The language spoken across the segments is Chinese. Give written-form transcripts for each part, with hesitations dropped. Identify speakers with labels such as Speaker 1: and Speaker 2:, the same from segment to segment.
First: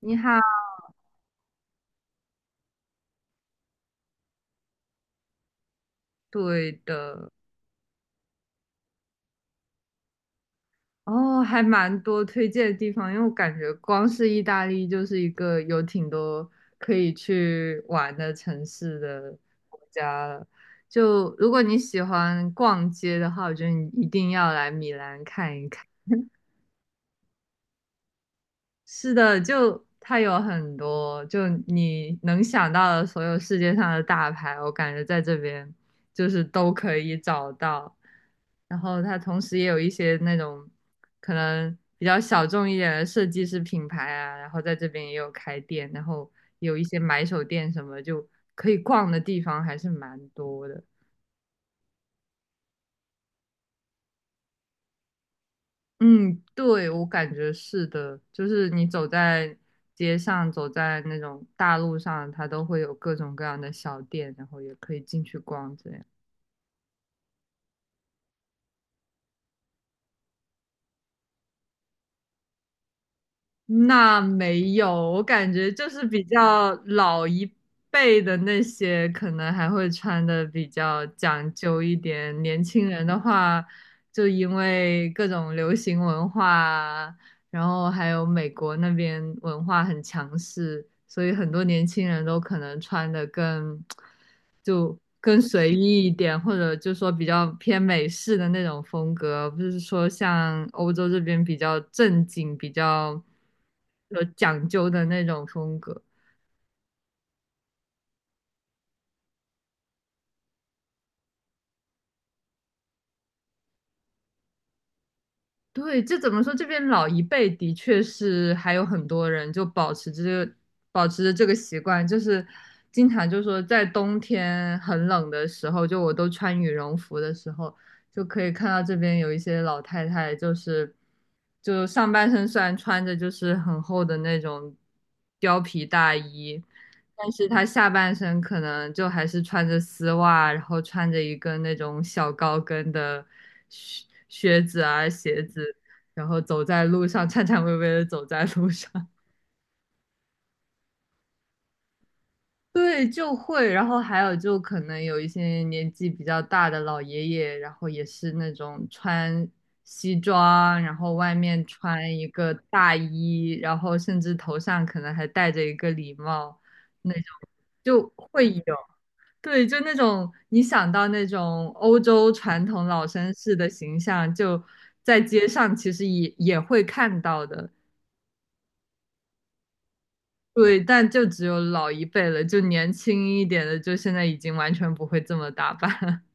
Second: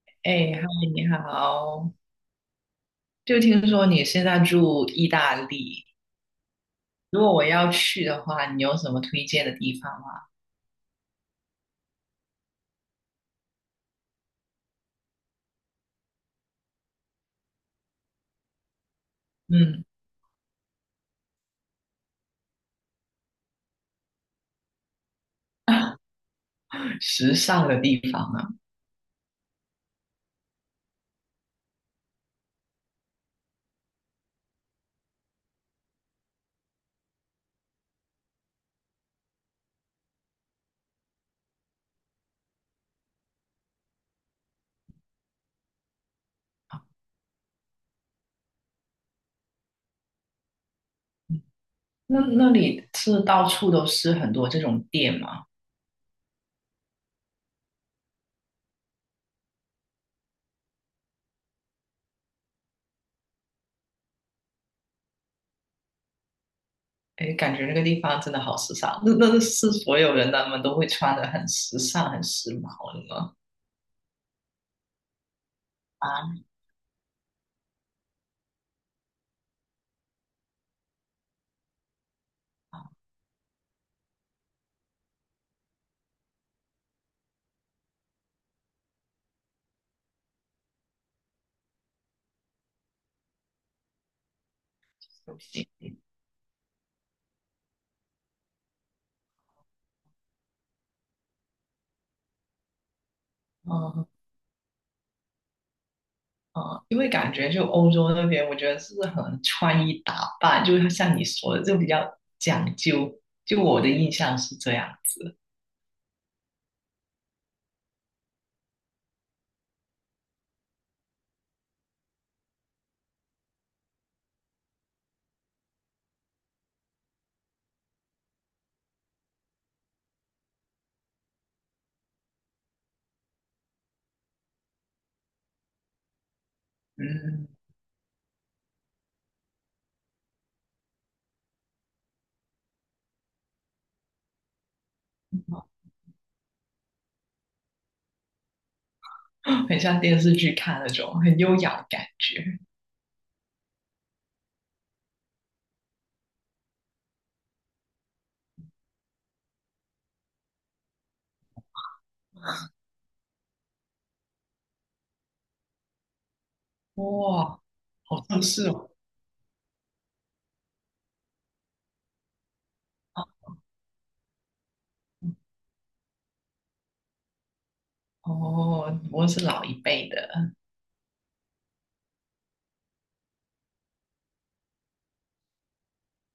Speaker 1: 你好，
Speaker 2: 哎，嗨，你好！就听说你现在住意大利，
Speaker 1: 对
Speaker 2: 如
Speaker 1: 的，
Speaker 2: 果我要去的话，你有什么推荐的地方吗？
Speaker 1: 哦，还蛮多推荐的地方，因为我感觉光是意大利就是一个有挺多可以去玩的城市的国
Speaker 2: 嗯，
Speaker 1: 家了。就如果你喜欢逛街的话，我觉得你一定要来米兰看一看。
Speaker 2: 时尚的地方啊，
Speaker 1: 是的，就它有很多，就你能想到的所有世界上的大牌，我感觉在这边就是都可以找到。然后它同时也有一些那种可能比较小众一点的设计师品牌啊，然后在这边也有开店，然后有一些买手店什么，就可以逛的地方还是蛮多的。
Speaker 2: 嗯那里是到处都是很多这种店吗？
Speaker 1: 嗯，对，我感觉是的，就是你走在街上，走在那种大路上，它都会有各种各样的小店，然后也可以进去逛这样。
Speaker 2: 哎，感觉那个地方真的好时尚，那是所有人他们都会穿的很时尚、很时髦的吗？
Speaker 1: 那没有，我感觉就是比
Speaker 2: 啊，
Speaker 1: 较老一辈的那些，可能还会穿的比较讲究一点。年
Speaker 2: 啊，
Speaker 1: 轻人的话，就因为各种流行文化啊然后还有美国那边文化很强势，所以很多年轻人都可能穿的更就
Speaker 2: 对不
Speaker 1: 更
Speaker 2: 起，
Speaker 1: 随意一点，或者就说比较偏美式的那种风格，不是说像欧洲这边比较正经、比较有讲究的那种风格。
Speaker 2: 嗯，因为感觉就欧洲那边，我觉得是很穿衣打扮，就是像你说的，就比较讲究。就我的印象是这样子，
Speaker 1: 对，这怎么说？这边老一辈的确是还有很多人就保持着这个习惯，就是经常就说在冬天很冷的时候，就我都穿羽绒服的时候，就可以看到这边有一些老太太，就是就上半身虽然穿着就是很厚的那种貂皮大衣，但
Speaker 2: 嗯，
Speaker 1: 是他下半身可能就还是穿着丝袜，然后穿着一个那种小高跟的靴子啊鞋子，然后走在路上颤颤巍巍的走在路上。
Speaker 2: 很像电视剧看那种很优雅的感觉。
Speaker 1: 对，就会，然后还有就可能有一些年纪比较大的老爷爷，然后也是那种穿西装，然后外面穿一个大衣，然后甚至头上可能还戴着一个礼帽，那种
Speaker 2: 哇，
Speaker 1: 就
Speaker 2: 好像
Speaker 1: 会有。
Speaker 2: 是哦！
Speaker 1: 对，就那种你想到那种欧洲传统老绅士的形象，就在街上其实也会看到的。
Speaker 2: 哦，不过是老一辈的。
Speaker 1: 对，但就只有老一辈了，就年轻一点的，就现在已经完全不会这么打扮。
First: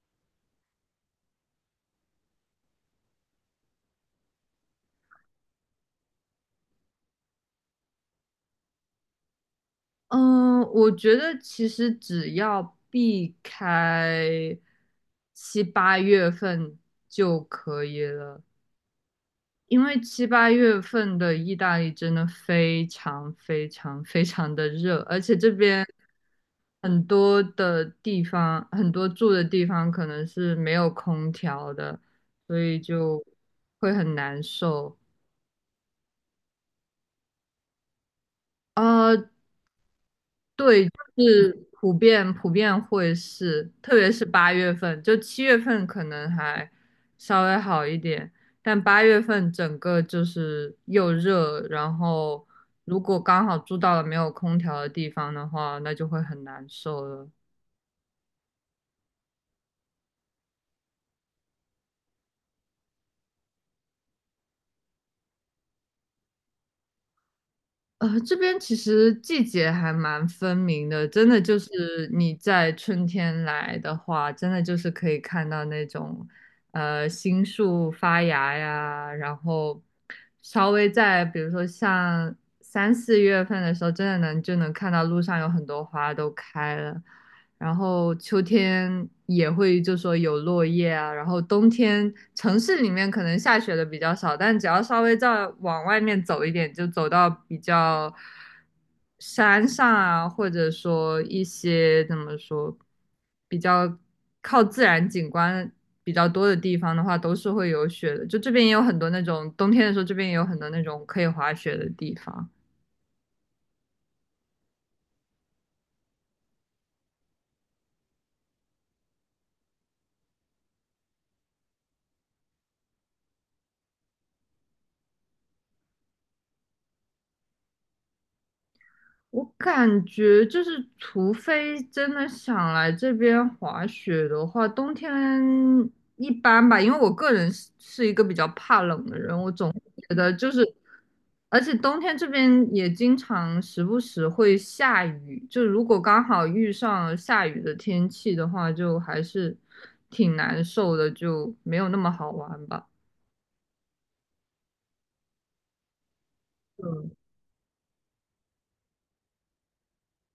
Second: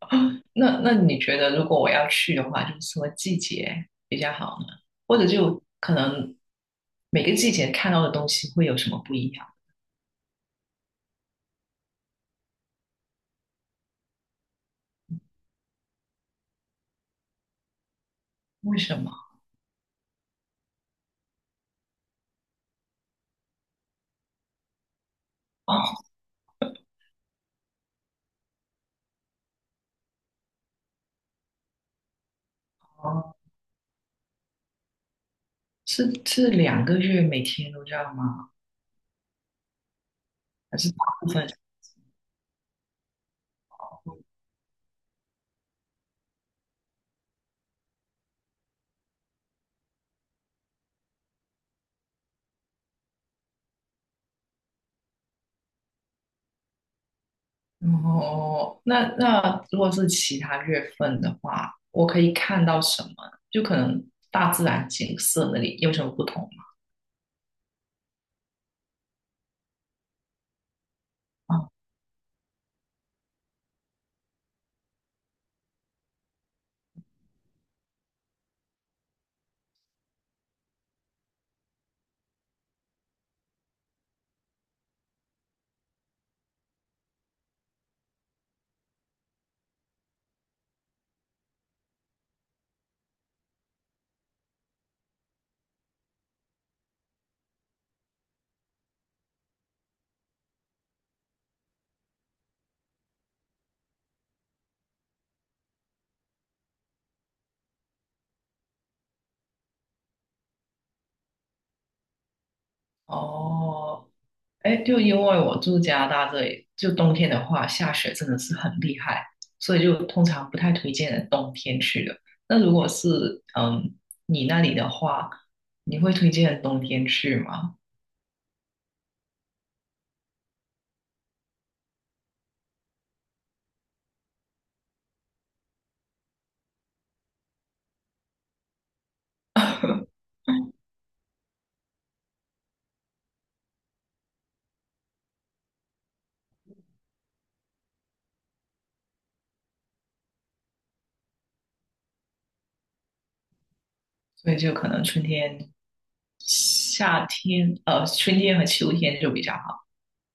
Speaker 2: 那你觉得，如果我要去的话，就是什么季节比较好呢？或者就可能每个季节看到的东西会有什么不一样？
Speaker 1: 嗯，我觉得其实只要避开七八月份就可以了。
Speaker 2: 为什么？
Speaker 1: 因为七八月份的意大利真的非常非常非常的热，而且这边很多的地方，很多住的地方可能是没有空调的，所以就
Speaker 2: 哦，
Speaker 1: 会很难受。
Speaker 2: 是两个月每天都这样吗？
Speaker 1: 啊。
Speaker 2: 还
Speaker 1: 对，
Speaker 2: 是
Speaker 1: 就
Speaker 2: 大部分？
Speaker 1: 是普遍会是，特别是八月份，就七月份可能还稍微好一点，但八月份整个就是又热，然后如果刚好住到了没有空调的地方的话，那就会很难受了。
Speaker 2: 哦，那如果是其他月份的话，我可以看到什么？就可能大自然景色那里有什么不同吗？
Speaker 1: 这边其实季节还蛮分明的，真的就
Speaker 2: 啊，
Speaker 1: 是你在春天来的话，真的就是可以看到那种，新树发芽呀，然后稍微在比如说像3、4月份的时候，真的能就能看到路上有很多花都开了，然后秋天也会就说有落叶啊，然后冬天城市里面可能下雪的比较少，但只要稍微再往外面走一点，就走到比较山上啊，或者说一些怎么说比较靠自然景观比较多的地方的话，都是会有雪的。就这边也有很多那种冬天的时候，这边也有很多那种可以滑雪的地方。
Speaker 2: 哦，哎，就因为我住加拿大这里，就冬天的话，下雪真的是很厉害，所以就通常不太推荐人冬天去的。那如果是你那里的话，你会推荐人冬天去吗？
Speaker 1: 我感觉就是，除非真的想来这边滑雪的话，冬天一般吧，因为我个人是一个比较怕冷的人，我总觉 得就是，而且冬天这边也经常时不时会下雨，就如果刚好遇上了下雨的天气的话，就还是挺难受的，就没有那么好玩吧。
Speaker 2: 所以就可能春天
Speaker 1: 嗯。
Speaker 2: 夏天，春天和秋天就比较好。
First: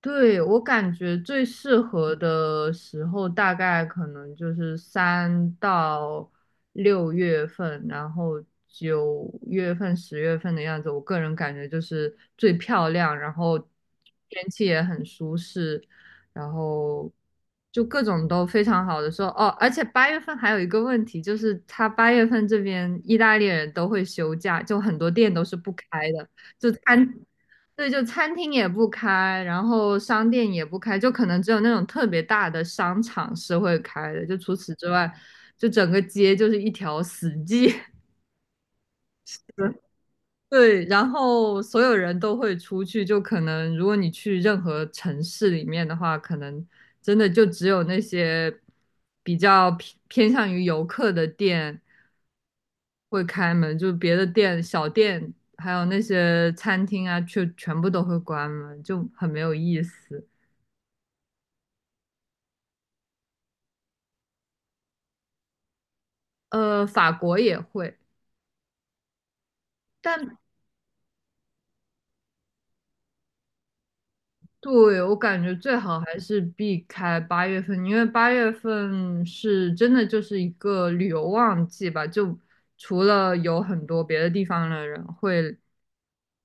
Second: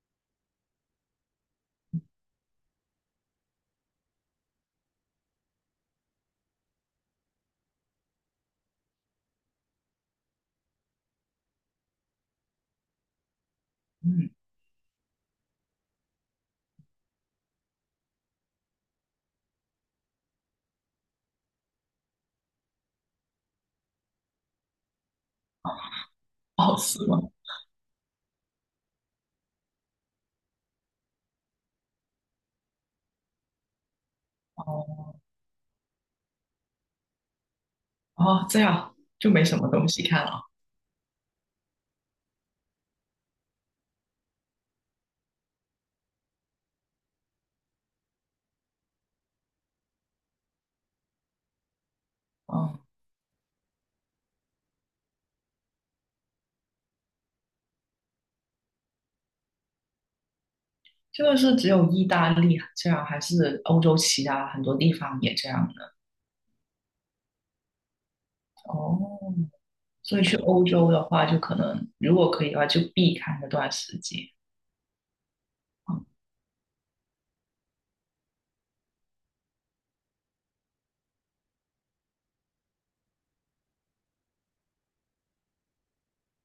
Speaker 1: 对，我感觉最适合的时候大概可能就是3到6月份，然后9月份、10月份的样子。我个人感觉就是最漂亮，然后
Speaker 2: 嗯，
Speaker 1: 天气也很舒适，然后就各种都非常好的时候。哦，而且八月份还有一个问题，就是他八月份这边意大利人都会休假，就很多店都是不开的，就
Speaker 2: 哦，是
Speaker 1: 餐
Speaker 2: 吗？
Speaker 1: 对，就餐厅也不开，然后商店也不开，就可能只有那种特别大的商场是会开的，就除此之
Speaker 2: 哦，
Speaker 1: 外，就整个街就是一条死街。
Speaker 2: 哦，这样就没 什么东西看了。
Speaker 1: 对，然后所有人都会出去，就可能如果你去任何城市里面的话，可能真的就只有那些比较偏向于游客的店
Speaker 2: 嗯，
Speaker 1: 会开门，就别的店、小店，还有那些餐厅啊，却全部都会关门，就很没有意思。
Speaker 2: 这个是只有意大利这样，还是欧洲其他很多地方也这样的？
Speaker 1: 法国也会，
Speaker 2: 哦，所以去
Speaker 1: 但
Speaker 2: 欧洲的话，就可能如果可以的话，就避开那段时间。
Speaker 1: 对，我感觉最好
Speaker 2: 嗯，
Speaker 1: 还是避开八月份，因为八月份是真的就是一个旅游旺季吧，就除了有很多别的地方的人会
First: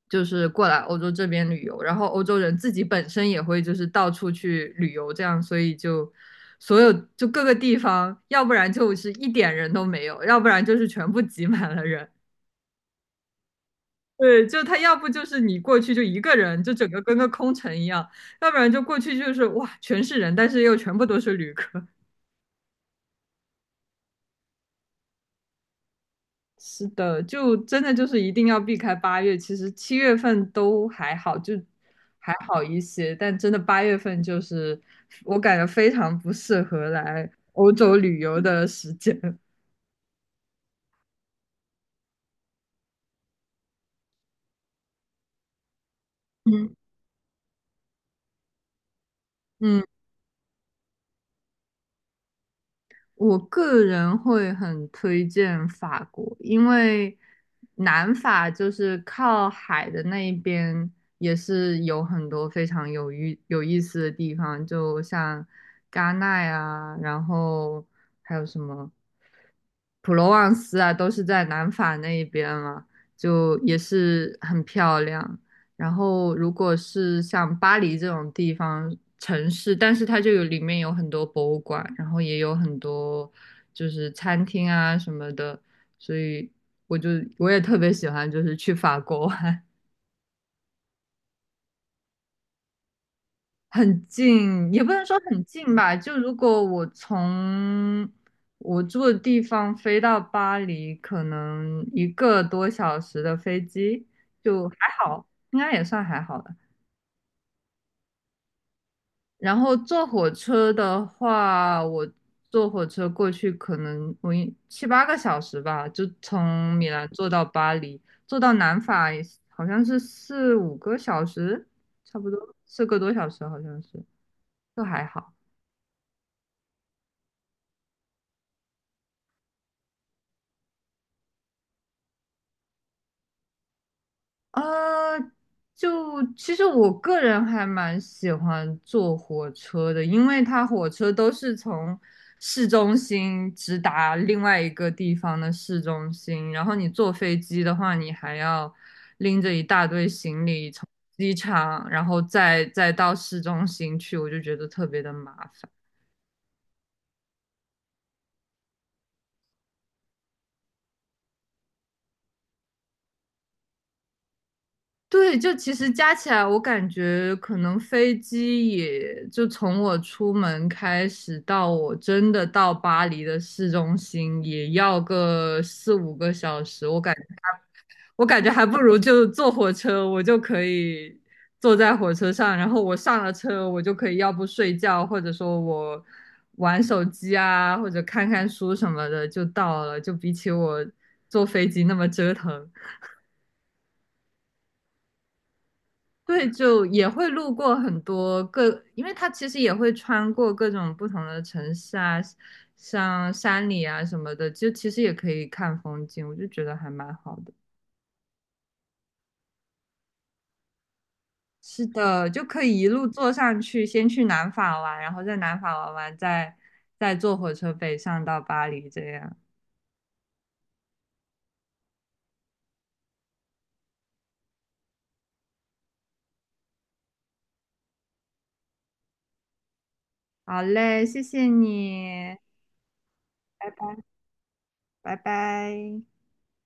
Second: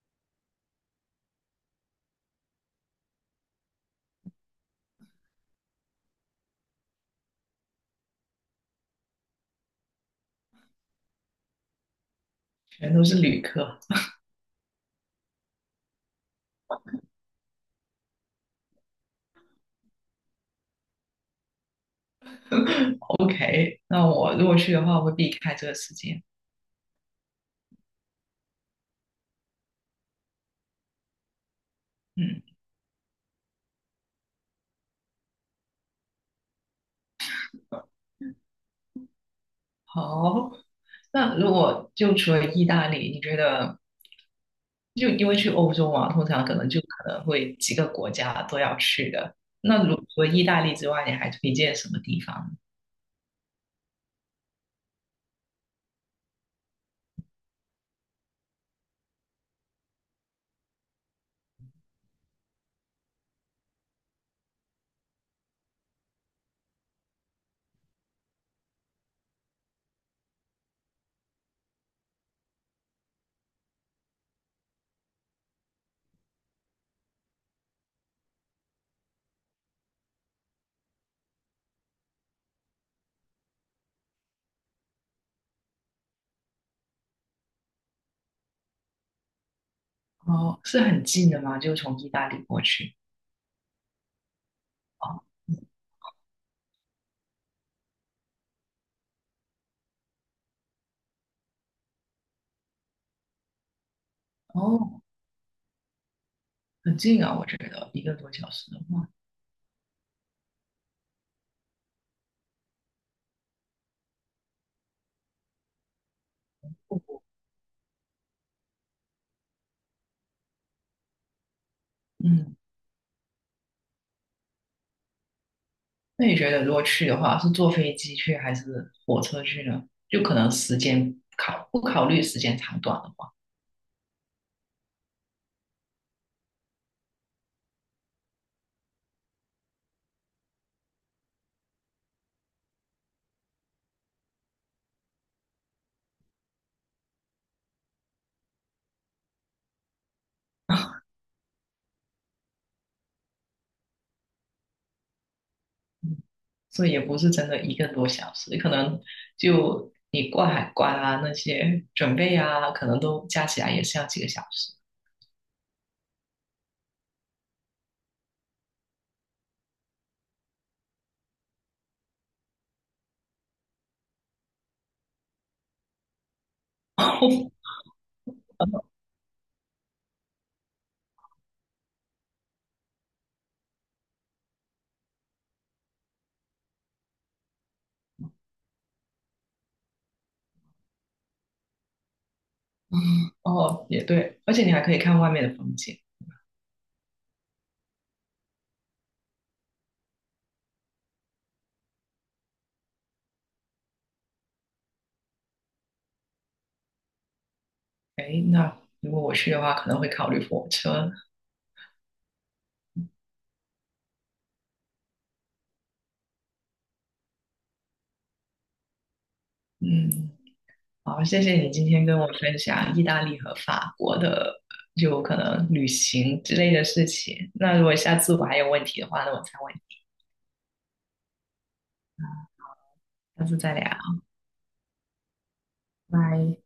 Speaker 1: 就是过来欧洲这边旅游，然后欧洲人自己本身也会就是到处去旅游，这样，所以就所有就各个地方，要不然就是一点人都没有，要不然就是全部挤满了人。
Speaker 2: 全都是旅客。
Speaker 1: 对，就他要不就是你过去就一个人，就整个跟个空城一样；要不然就过去就是哇，全是人，但是又全部都是旅客。
Speaker 2: OK，那我如果去的话，我会避开这个时间。
Speaker 1: 是的，就真的就是一定要避开八月。其实七月份都还好，就还
Speaker 2: 嗯。
Speaker 1: 好一些，但真的八月份就是我感觉非常不适合来欧洲旅游的时间。
Speaker 2: 好，那如果就除了意大利，你觉得就因为去欧洲嘛，通常 可能
Speaker 1: 嗯
Speaker 2: 会几个国家都要去的。
Speaker 1: 嗯。
Speaker 2: 那如除了意大利之外，你还推荐什么地方？
Speaker 1: 我个人会很推荐法国，因为南法就是靠海的那一边，也是有很多非常有意思的地方，就像戛纳啊，然后还有什么普罗旺斯啊，都是在南法那一边嘛，就也是很漂亮。然后如果是像巴黎这种地方城市，但是它就有里面有很多博物馆，然后也有很多就是餐厅啊什么的，所以我就我也特别喜欢就是去法国玩。
Speaker 2: 哦，是很近的吗？就从意大利过去？
Speaker 1: 很近，也不能
Speaker 2: 哦，
Speaker 1: 说很近吧。就如果我从我住的地方飞到巴黎，可能一个多小时的飞机，就还
Speaker 2: 哦，
Speaker 1: 好，应该也算还好的。
Speaker 2: 很近啊，我觉得一个多小时的话，
Speaker 1: 然后坐火车的话，坐火车过去，可能我7、8个小时吧，就从米兰坐到巴黎，坐到南法也是好像是四五个小时，差不多
Speaker 2: 嗯，
Speaker 1: 4个多小时，好像是，就还好。
Speaker 2: 那你觉得如果去的话，是坐飞机去还是火车去呢？就可能时间考不考虑时间长短的话，
Speaker 1: 啊，就其实我个人还蛮喜欢坐火车的，因为它火车都是从市中心直达另外一个地方的市中心，然后你坐飞机的话，你还要拎着一大堆行李从机场，然后再到市中心去，我就觉得特别的麻烦。
Speaker 2: 所以也不是真的一个多小时，可能就你过海关啊那些准备啊，可能都加起来也是要几个小时。
Speaker 1: 对，就其实加起来，我感觉可能飞机也就从我出门开始到我真的到巴黎的市中心，也要个四五个小时。我感觉还不如就坐火车，我就可以坐在火车上，然后我上了车，我就可以要不睡觉，或者说我玩手机啊，或者看看书什么的就到了，就比起我坐飞机那么折腾。
Speaker 2: 哦，也对，而且你还可以看外面的风景。
Speaker 1: 对，就也会路过很多各，因为它其实也会穿过各种不同的城市啊，像山里啊什么的，就其实也可以看风景，我就觉得还蛮好的。
Speaker 2: 诶，那如果我去的话，可能会考虑火车。
Speaker 1: 是的，就可以一路坐上去，先去南法玩，然后在南法玩完，再坐火车北上到巴黎这样。
Speaker 2: 嗯，好，谢谢你今天跟我分享意大利和法国的，就可能旅行之类的事情。那如果下次我还有问题的话，那我再问你，
Speaker 1: 好嘞，谢谢你，
Speaker 2: 下次
Speaker 1: 拜
Speaker 2: 再聊，
Speaker 1: 拜，拜拜。
Speaker 2: 拜。